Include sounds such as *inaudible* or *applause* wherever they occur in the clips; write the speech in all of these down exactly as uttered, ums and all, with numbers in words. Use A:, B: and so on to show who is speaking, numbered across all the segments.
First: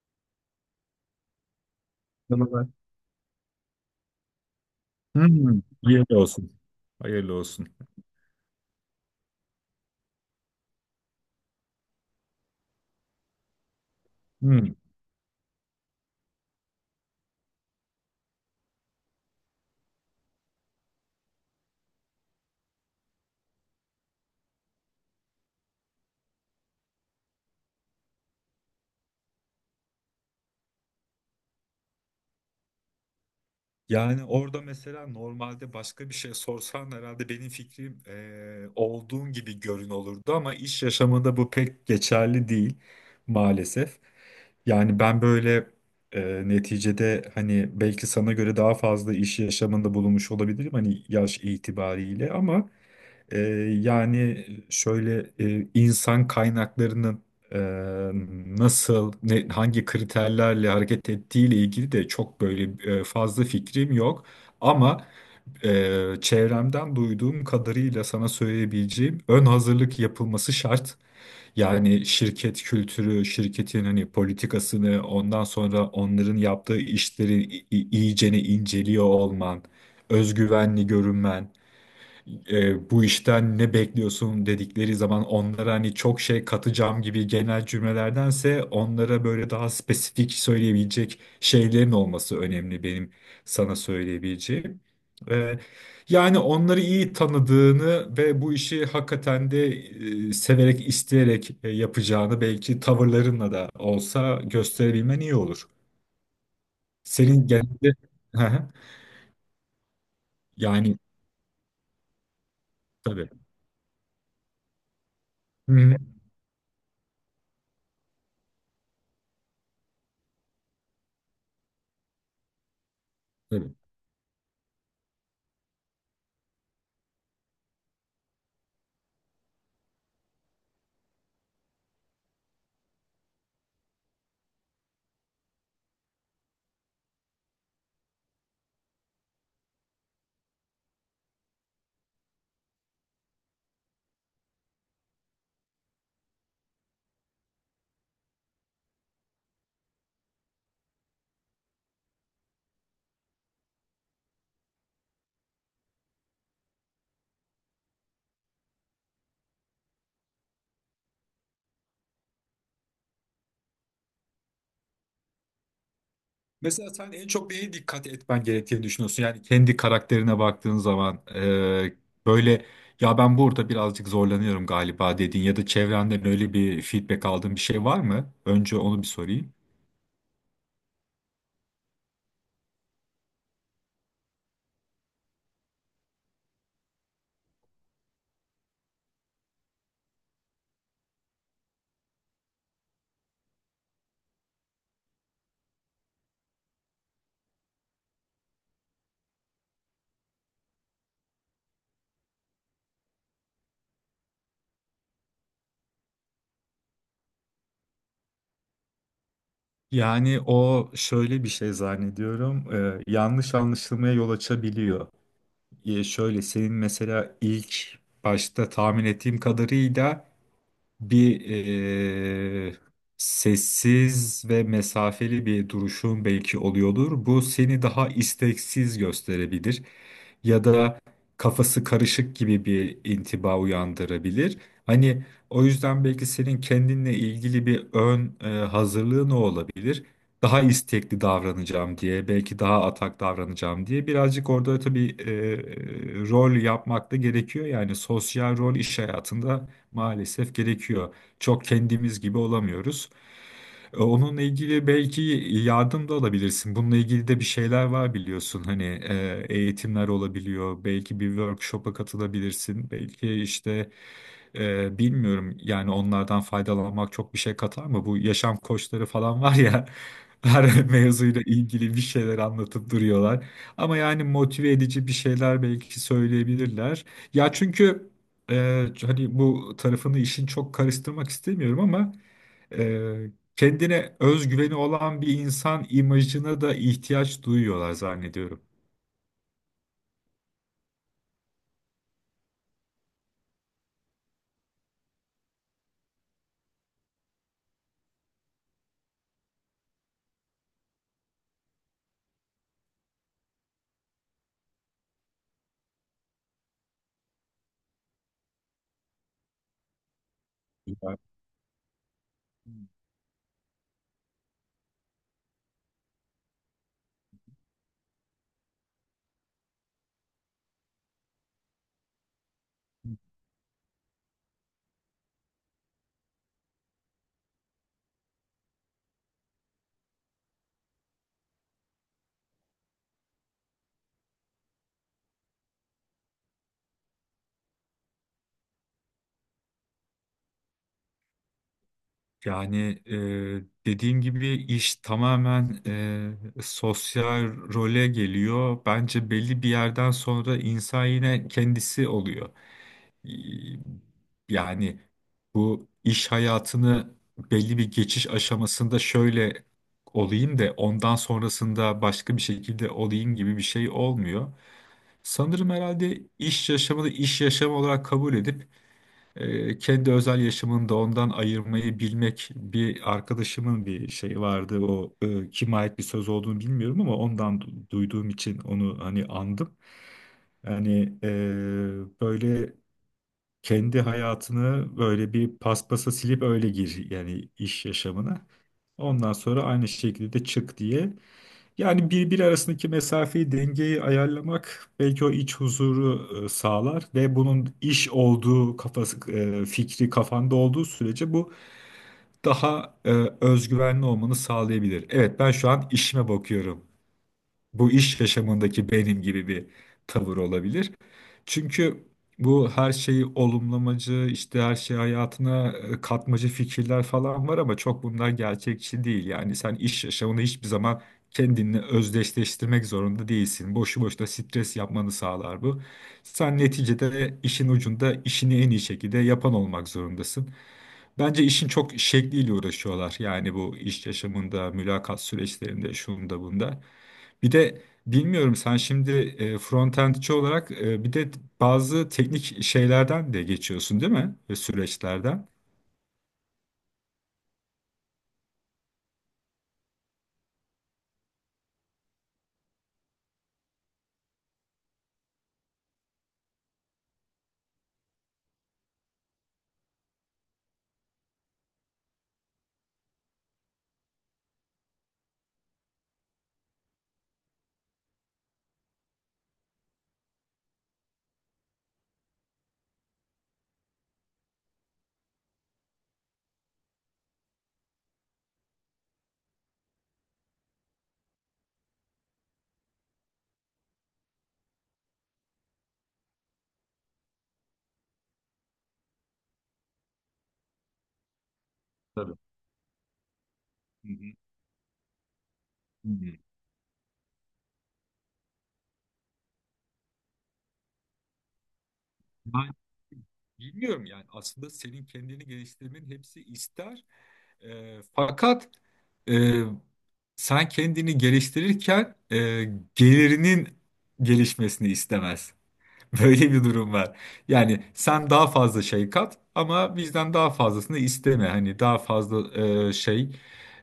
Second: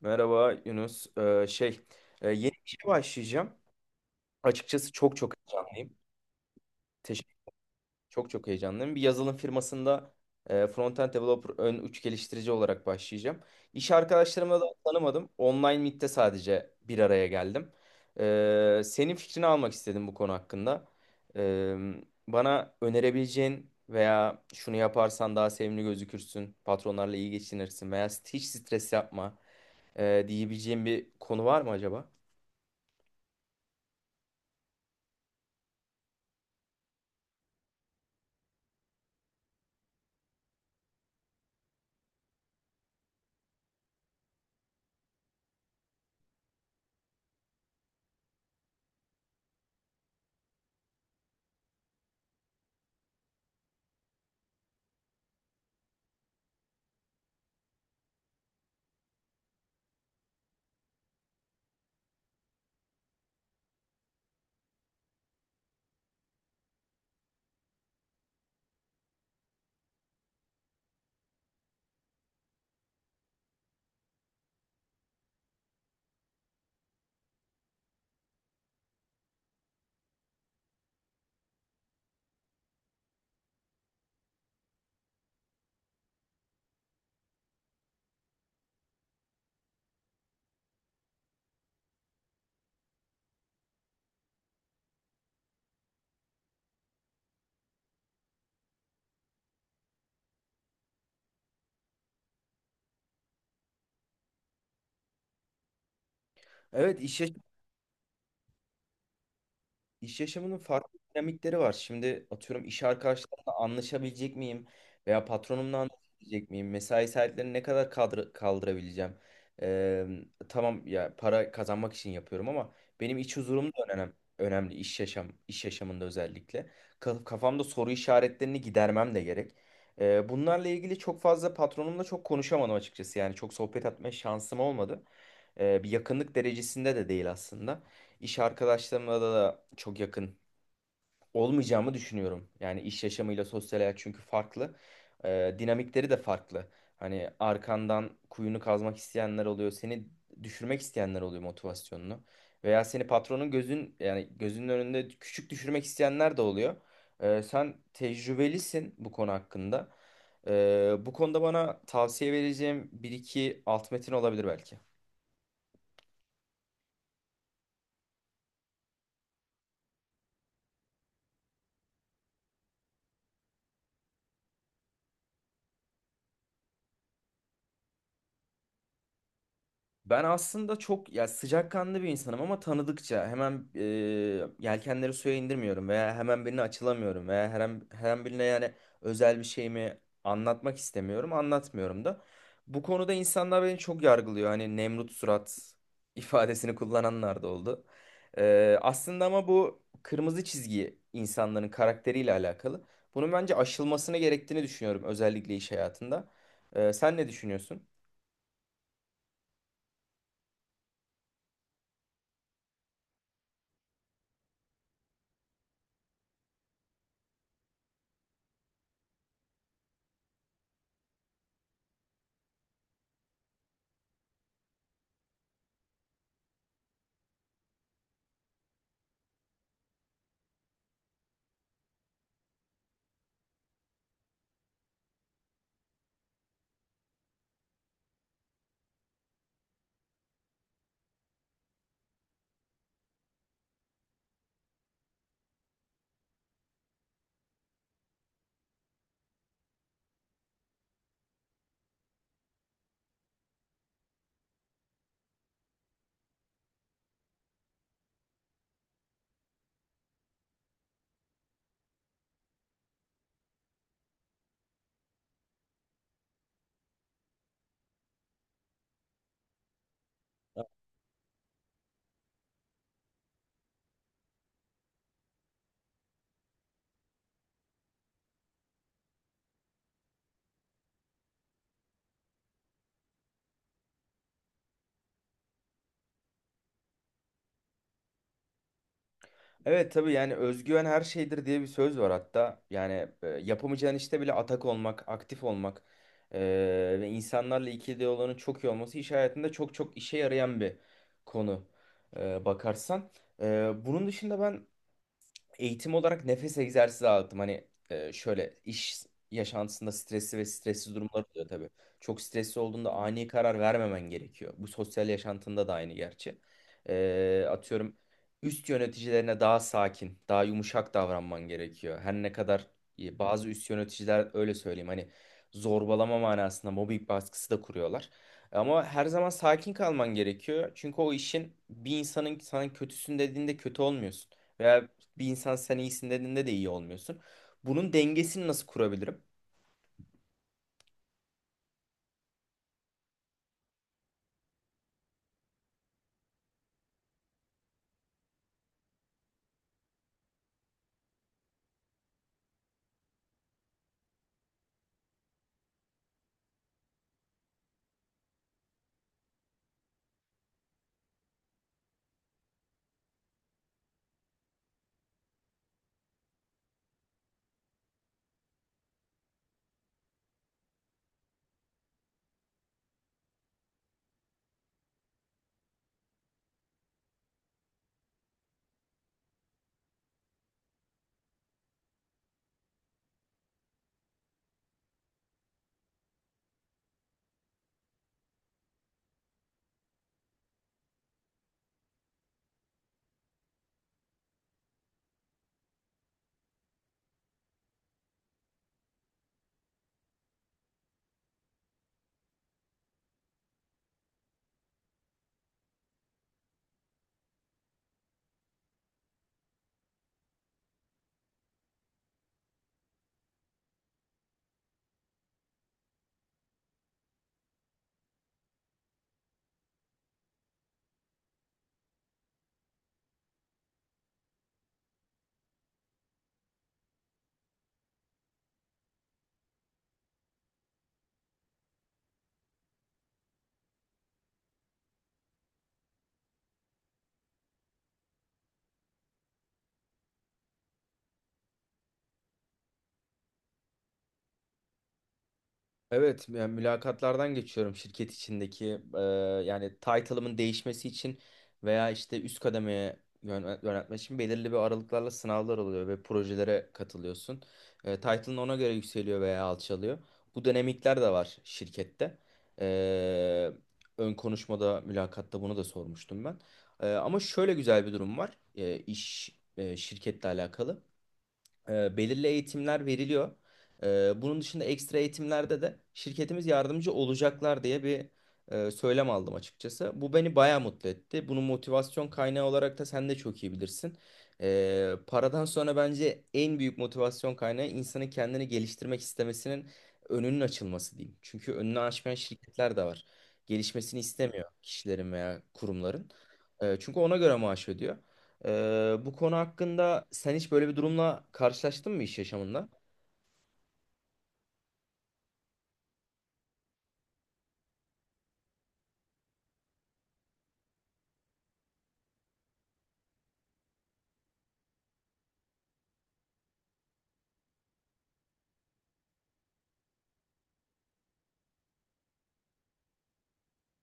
A: Merhaba Yunus. Ee, şey, e, yeni bir
B: Yanıma.
A: işe başlayacağım. Açıkçası çok çok
B: Hmm,
A: heyecanlıyım.
B: hayırlı olsun. Hayırlı
A: Teşekkür,
B: olsun.
A: çok çok heyecanlıyım. Bir yazılım firmasında e, end developer, ön uç geliştirici olarak başlayacağım. İş arkadaşlarımla da
B: Hmm.
A: tanımadım. Online Meet'te sadece bir araya geldim. Ee, senin fikrini almak istedim bu konu hakkında. Ee, Bana önerebileceğin veya şunu yaparsan daha sevimli gözükürsün, patronlarla iyi geçinirsin veya hiç stres yapma e, diyebileceğin bir konu var mı acaba?
B: Yani orada mesela normalde başka bir şey sorsan herhalde benim fikrim eee, olduğun gibi görün olurdu ama iş yaşamında bu pek geçerli değil maalesef. Yani ben böyle eee, neticede hani belki sana göre daha fazla iş yaşamında bulunmuş olabilirim hani yaş itibariyle ama Ee, yani şöyle e, insan kaynaklarının e, nasıl, ne- hangi kriterlerle hareket ettiği ile ilgili de çok böyle e, fazla fikrim yok. Ama e, çevremden duyduğum kadarıyla sana söyleyebileceğim ön hazırlık yapılması şart. Yani şirket kültürü, şirketin hani politikasını, ondan sonra onların yaptığı işleri i- i- iyicene inceliyor olman, özgüvenli görünmen e, bu işten ne bekliyorsun dedikleri zaman onlara hani çok şey katacağım gibi genel cümlelerdense onlara böyle daha spesifik söyleyebilecek şeylerin olması önemli benim sana söyleyebileceğim. E, Yani onları iyi tanıdığını ve bu işi hakikaten de e, severek, isteyerek e, yapacağını belki tavırlarınla da olsa gösterebilmen iyi olur.
A: Evet, iş, yaş-
B: Senin genelde *laughs*
A: iş yaşamının
B: yani
A: farklı dinamikleri var. Şimdi atıyorum iş
B: tabii.
A: arkadaşlarımla anlaşabilecek miyim? Veya
B: Hı
A: patronumla
B: hı.
A: anlaşabilecek miyim? Mesai saatlerini ne kadar kaldır kaldırabileceğim? Ee, tamam ya, para kazanmak için yapıyorum ama benim iç huzurum
B: Tabii.
A: da önemli. Önemli iş yaşam, iş yaşamında özellikle. Ka- Kafamda soru işaretlerini gidermem de gerek. Ee, bunlarla ilgili çok fazla patronumla çok konuşamadım açıkçası. Yani çok sohbet etme şansım olmadı. Ee, bir yakınlık derecesinde de değil aslında. İş arkadaşlarımla da, da çok yakın olmayacağımı düşünüyorum. Yani iş yaşamıyla sosyal hayat çünkü farklı. Ee, dinamikleri de farklı. Hani arkandan kuyunu kazmak isteyenler oluyor. Seni düşürmek isteyenler oluyor motivasyonunu. Veya seni patronun gözün yani gözünün önünde küçük düşürmek isteyenler de oluyor. Ee, sen tecrübelisin bu konu hakkında. Ee, bu konuda bana tavsiye vereceğim bir iki alt metin olabilir belki.
B: Mesela sen en çok neye dikkat etmen gerektiğini düşünüyorsun? Yani kendi karakterine baktığın zaman e, böyle ya ben burada birazcık zorlanıyorum galiba dediğin ya da çevrenden öyle bir feedback aldığın bir şey var mı? Önce onu bir sorayım.
A: Ben aslında çok ya sıcakkanlı bir insanım ama tanıdıkça hemen e, yelkenleri suya indirmiyorum veya hemen birine açılamıyorum veya her an, her an birine yani özel bir şeyimi anlatmak istemiyorum, anlatmıyorum da. Bu konuda insanlar beni çok yargılıyor. Hani Nemrut surat *laughs* ifadesini kullananlar da oldu. E, aslında ama bu kırmızı çizgi insanların karakteriyle alakalı. Bunun bence aşılmasını gerektiğini düşünüyorum özellikle iş hayatında. E, sen ne düşünüyorsun?
B: Yani o şöyle bir şey zannediyorum e, yanlış anlaşılmaya yol açabiliyor. E, şöyle senin mesela ilk başta tahmin ettiğim kadarıyla bir eee, sessiz ve mesafeli bir duruşun belki oluyordur. Bu seni daha isteksiz gösterebilir ya da kafası karışık gibi bir intiba uyandırabilir. Hani o yüzden belki senin kendinle ilgili bir ön e, hazırlığı ne olabilir? Daha istekli davranacağım diye, belki daha atak davranacağım diye birazcık orada tabii e, rol yapmak da gerekiyor. Yani sosyal rol iş hayatında maalesef gerekiyor. Çok kendimiz gibi olamıyoruz. E, Onunla ilgili belki yardım da alabilirsin. Bununla ilgili de bir şeyler var biliyorsun. Hani e, eğitimler olabiliyor. Belki bir workshop'a katılabilirsin. Belki işte e, bilmiyorum yani onlardan faydalanmak çok bir şey katar mı? Bu yaşam koçları falan var ya. *laughs* Her mevzuyla ilgili bir şeyler anlatıp duruyorlar. Ama yani motive edici bir şeyler belki söyleyebilirler. Ya çünkü e, hani bu tarafını işin çok karıştırmak istemiyorum ama e, kendine özgüveni olan bir insan imajına da ihtiyaç duyuyorlar zannediyorum.
A: Evet tabii, yani özgüven her şeydir diye bir söz var hatta. Yani e, yapamayacağın işte bile atak olmak, aktif olmak e, ve insanlarla ikili olanın çok iyi olması iş hayatında çok çok işe yarayan bir konu e, bakarsan. E, bunun dışında ben eğitim olarak nefes egzersizi aldım. Hani e, şöyle iş yaşantısında stresli ve stressiz
B: Ya-
A: durumlar oluyor tabii. Çok stresli olduğunda ani karar vermemen gerekiyor. Bu sosyal yaşantında da aynı gerçi. E, atıyorum üst yöneticilerine daha sakin, daha yumuşak davranman gerekiyor. Her ne kadar e, bazı üst yöneticiler öyle söyleyeyim hani zorbalama manasında mobbing baskısı da kuruyorlar. Ama her zaman sakin kalman gerekiyor. Çünkü o işin bir insanın sana kötüsün dediğinde kötü olmuyorsun. Veya bir insan sen iyisin dediğinde de iyi olmuyorsun. Bunun dengesini nasıl kurabilirim?
B: Yani e, dediğim gibi iş tamamen e, sosyal role geliyor. Bence belli bir yerden sonra insan yine kendisi oluyor. e, Yani bu iş hayatını belli bir geçiş aşamasında şöyle olayım da ondan sonrasında başka bir şekilde olayım gibi bir şey olmuyor. Sanırım herhalde iş yaşamını iş yaşamı olarak kabul edip e, kendi özel yaşamını da ondan ayırmayı bilmek bir arkadaşımın bir şeyi vardı. O e, kime ait bir söz olduğunu bilmiyorum ama ondan du- duyduğum için onu hani andım. Yani e, böyle kendi hayatını böyle bir paspasa silip öyle gir yani iş yaşamına. Ondan sonra aynı şekilde de çık diye. Yani birbiri arasındaki mesafeyi, dengeyi ayarlamak belki o iç huzuru e, sağlar ve bunun iş olduğu kafası, e, fikri kafanda olduğu sürece bu daha e, özgüvenli olmanı sağlayabilir. Evet ben şu an işime bakıyorum bu iş yaşamındaki benim gibi bir tavır olabilir. Çünkü bu her şeyi olumlamacı, işte her şeyi hayatına e, katmacı fikirler falan var ama çok bunlar gerçekçi değil. Yani sen iş yaşamını hiçbir zaman kendinle özdeşleştirmek zorunda değilsin. Boşu boşuna stres yapmanı sağlar bu. Sen neticede işin ucunda işini en iyi şekilde yapan olmak zorundasın. Bence işin çok şekliyle uğraşıyorlar. Yani bu iş yaşamında, mülakat süreçlerinde, şunda bunda. Bir de bilmiyorum sen şimdi e, frontendçi olarak e, bir de bazı teknik şeylerden de geçiyorsun değil mi? Ve süreçlerden.
A: Evet, yani mülakatlardan geçiyorum şirket içindeki e, yani title'ımın değişmesi için veya işte üst kademeye yön- yöneltmek için belirli bir aralıklarla sınavlar oluyor ve projelere katılıyorsun. E, title'ın ona göre yükseliyor veya alçalıyor. Bu dinamikler de var şirkette. E, Ön konuşmada, mülakatta bunu da sormuştum ben. E, ama şöyle güzel bir durum var. E, iş e, şirketle alakalı. E, belirli eğitimler veriliyor. E, bunun dışında ekstra eğitimlerde de şirketimiz yardımcı olacaklar diye bir e, söylem aldım açıkçası. Bu beni bayağı mutlu etti. Bunun motivasyon kaynağı olarak da sen de çok iyi bilirsin. E, paradan sonra bence en büyük motivasyon kaynağı insanın kendini geliştirmek istemesinin önünün açılması diyeyim. Çünkü önünü açmayan
B: Tabii.
A: şirketler de var. Gelişmesini
B: Hı hı.
A: istemiyor kişilerin veya
B: Hı.
A: kurumların.
B: hı.
A: E, çünkü ona göre maaş ödüyor. Ee, bu konu hakkında sen hiç böyle bir durumla karşılaştın mı iş yaşamında?
B: Ben bilmiyorum yani aslında senin kendini geliştirmenin hepsi ister. E, fakat e, sen kendini geliştirirken e, gelirinin gelişmesini istemez. *laughs* Böyle bir durum var. Yani sen daha fazla şey kat ama bizden daha fazlasını isteme. Hani daha fazla e, şey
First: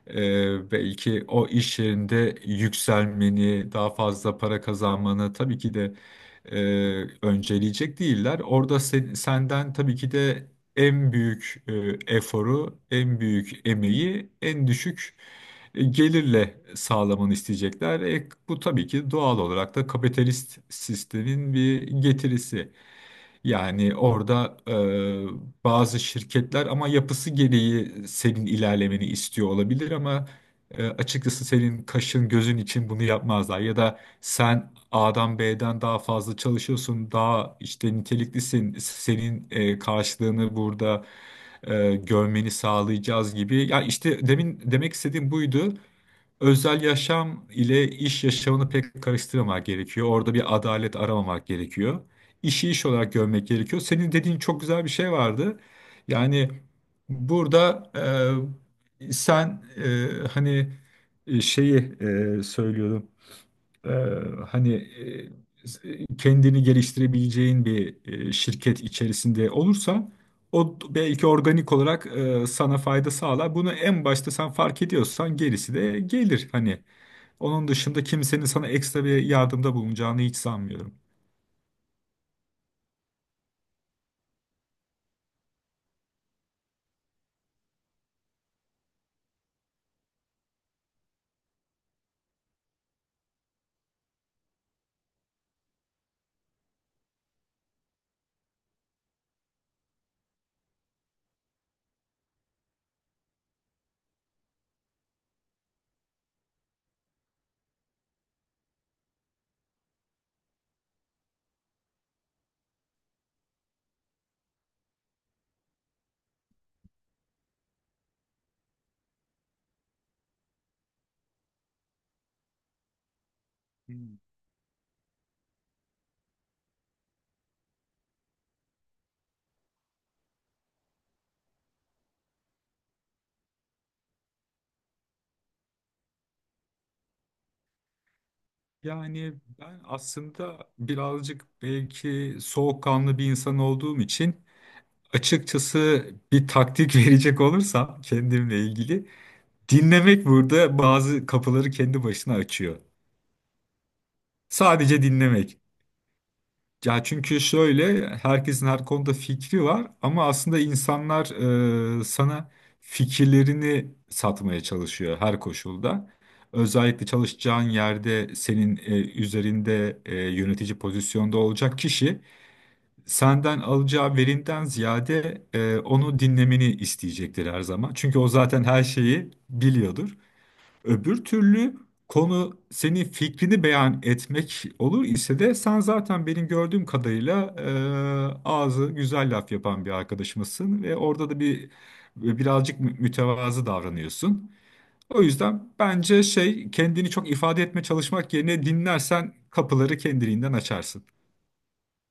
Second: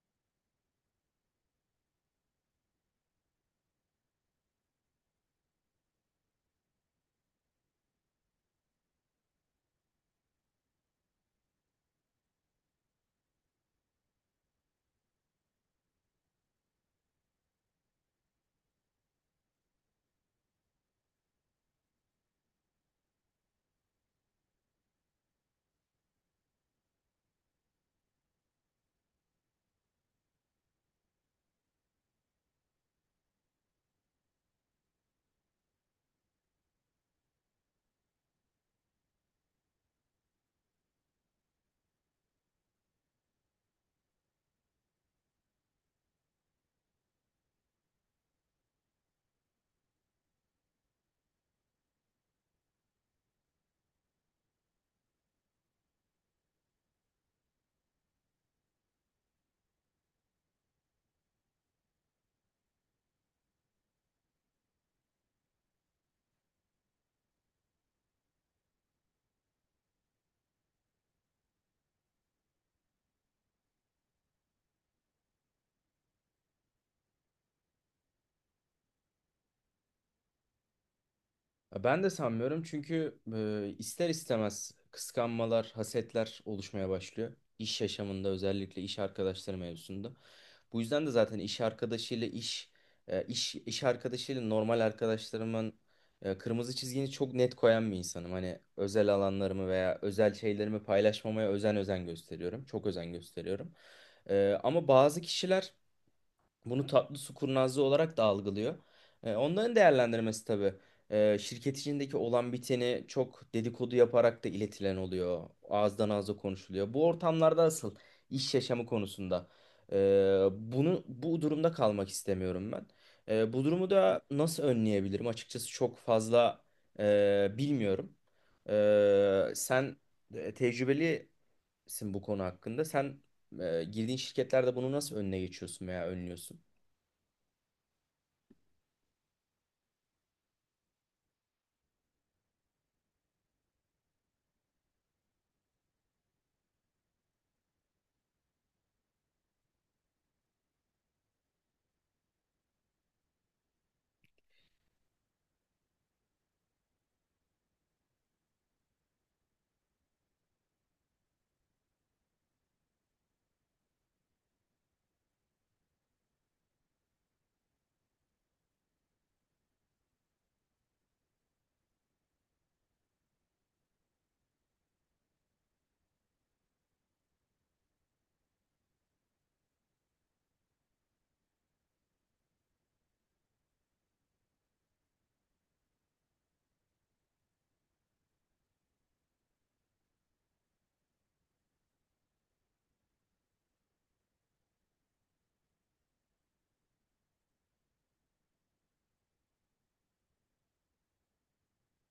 B: e, belki o iş yerinde yükselmeni, daha fazla para kazanmanı tabii ki de e, önceleyecek değiller. Orada sen- senden tabii ki de en büyük e, eforu, en büyük emeği, en düşük e, gelirle sağlamanı isteyecekler. E, bu tabii ki doğal olarak da kapitalist sistemin bir getirisi. Yani orada e, bazı şirketler ama yapısı gereği senin ilerlemeni istiyor olabilir ama e, açıkçası senin kaşın gözün için bunu yapmazlar. Ya da sen A'dan B'den daha fazla çalışıyorsun, daha işte niteliklisin, senin e, karşılığını burada e, görmeni sağlayacağız gibi. Ya işte demin demek istediğim buydu özel yaşam ile iş yaşamını pek karıştırmamak gerekiyor. Orada bir adalet aramamak gerekiyor. İşi iş olarak görmek gerekiyor. Senin dediğin çok güzel bir şey vardı. Yani burada e, sen e, hani e, şeyi e, söylüyordum e, hani e, kendini geliştirebileceğin bir e, şirket içerisinde olursa o belki organik olarak e, sana fayda sağlar. Bunu en başta sen fark ediyorsan gerisi de gelir. Hani onun dışında kimsenin sana ekstra bir yardımda bulunacağını hiç sanmıyorum.
A: Ben de sanmıyorum çünkü e, ister istemez kıskanmalar, hasetler oluşmaya başlıyor. İş yaşamında özellikle iş arkadaşları mevzusunda. Bu yüzden de zaten iş arkadaşıyla iş, e, iş, iş arkadaşıyla normal arkadaşlarımın e, kırmızı çizgini çok net koyan bir insanım. Hani özel alanlarımı veya özel şeylerimi paylaşmamaya özen özen gösteriyorum. Çok özen gösteriyorum. Ee, ama bazı kişiler bunu tatlı su kurnazlığı olarak da algılıyor. E, onların değerlendirmesi tabii. E, şirket içindeki olan biteni çok dedikodu yaparak da iletilen oluyor. Ağızdan ağza konuşuluyor. Bu ortamlarda asıl iş yaşamı konusunda. e, Bunu bu durumda kalmak istemiyorum ben. E, bu durumu
B: Hmm.
A: da nasıl önleyebilirim? Açıkçası çok fazla e, bilmiyorum. E, sen e, tecrübelisin bu konu hakkında. Sen e, girdiğin şirketlerde bunu nasıl önüne geçiyorsun veya önlüyorsun?
B: Yani ben aslında birazcık belki soğukkanlı bir insan olduğum için açıkçası bir taktik *laughs* verecek olursam kendimle ilgili dinlemek burada bazı kapıları kendi başına açıyor. Sadece dinlemek. Ya çünkü şöyle herkesin her konuda fikri var ama aslında insanlar e, sana fikirlerini satmaya çalışıyor her koşulda. Özellikle çalışacağın yerde senin e, üzerinde e, yönetici pozisyonda olacak kişi senden alacağı verinden ziyade e, onu dinlemeni isteyecektir her zaman. Çünkü o zaten her şeyi biliyordur. Öbür türlü konu senin fikrini beyan etmek olur ise de sen zaten benim gördüğüm kadarıyla e, ağzı güzel laf yapan bir arkadaşımızsın ve orada da bir birazcık mü- mütevazı davranıyorsun. O yüzden bence şey kendini çok ifade etme çalışmak yerine dinlersen kapıları kendiliğinden açarsın.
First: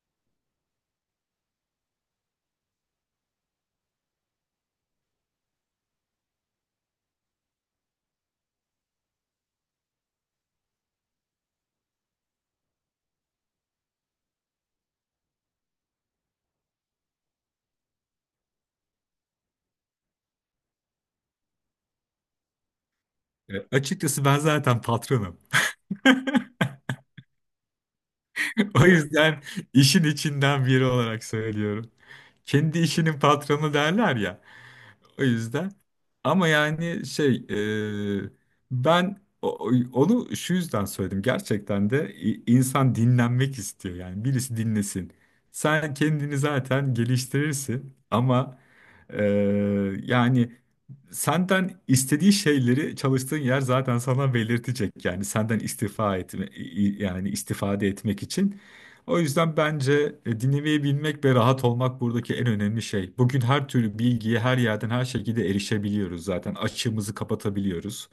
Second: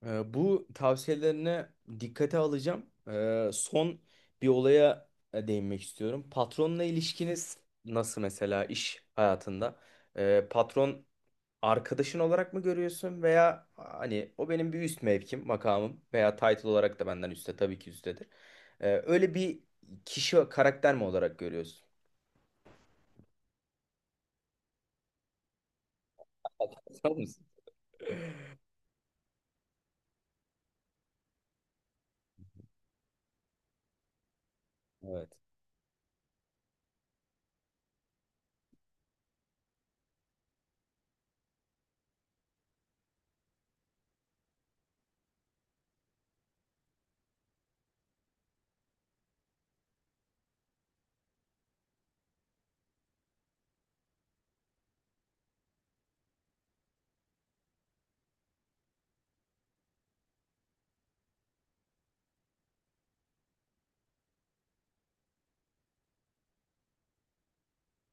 A: Ee, bu tavsiyelerine dikkate alacağım. Ee, son bir olaya e, değinmek istiyorum. Patronla ilişkiniz nasıl mesela iş hayatında? Ee, patron arkadaşın olarak mı görüyorsun veya hani o benim bir üst mevkim, makamım veya title olarak da benden üstte tabii ki üsttedir. Ee, öyle bir kişi karakter mi olarak görüyorsun?
B: E, açıkçası ben zaten patronum. *laughs*
A: *laughs* Tamam mısın?
B: O yüzden işin içinden biri olarak söylüyorum. Kendi işinin patronu derler ya. O
A: Evet.
B: yüzden. Ama yani şey e, ben o- onu şu yüzden söyledim. Gerçekten de i- insan dinlenmek istiyor yani birisi dinlesin. Sen kendini zaten geliştirirsin ama e, yani senden istediği şeyleri çalıştığın yer zaten sana belirtecek. Yani senden istifa etme i- yani istifade etmek için. O yüzden bence e, dinlemeyi bilmek ve rahat olmak buradaki en önemli şey. Bugün her türlü bilgiye her yerden her şekilde erişebiliyoruz zaten. Açığımızı kapatabiliyoruz.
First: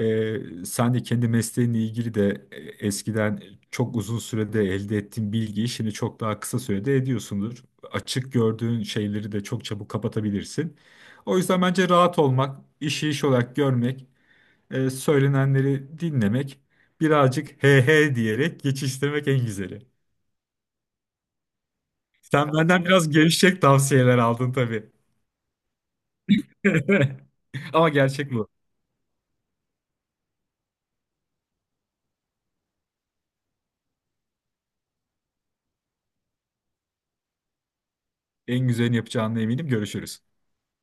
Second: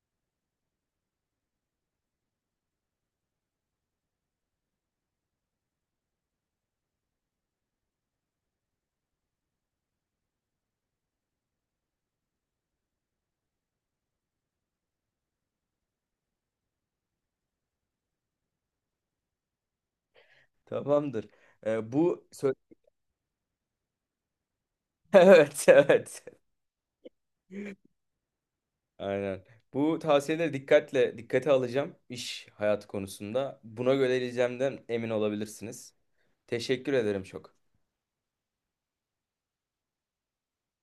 B: Ee, sen de kendi mesleğinle ilgili de e, eskiden çok uzun sürede elde ettiğin bilgiyi şimdi çok daha kısa sürede ediyorsundur. Açık gördüğün şeyleri de çok çabuk kapatabilirsin. O yüzden bence rahat olmak, işi iş olarak görmek, e, söylenenleri dinlemek, birazcık he he diyerek geçiştirmek en güzeli.
A: Tamamdır. Ee, bu
B: Sen
A: sö-
B: benden biraz gevşek tavsiyeler aldın tabii.
A: *laughs* Evet, evet.
B: *laughs* Ama gerçek bu.
A: Aynen. Bu tavsiyeleri dikkatle dikkate alacağım iş hayatı konusunda. Buna göre geleceğimden emin olabilirsiniz. Teşekkür ederim çok.
B: En güzelini yapacağına eminim. Görüşürüz.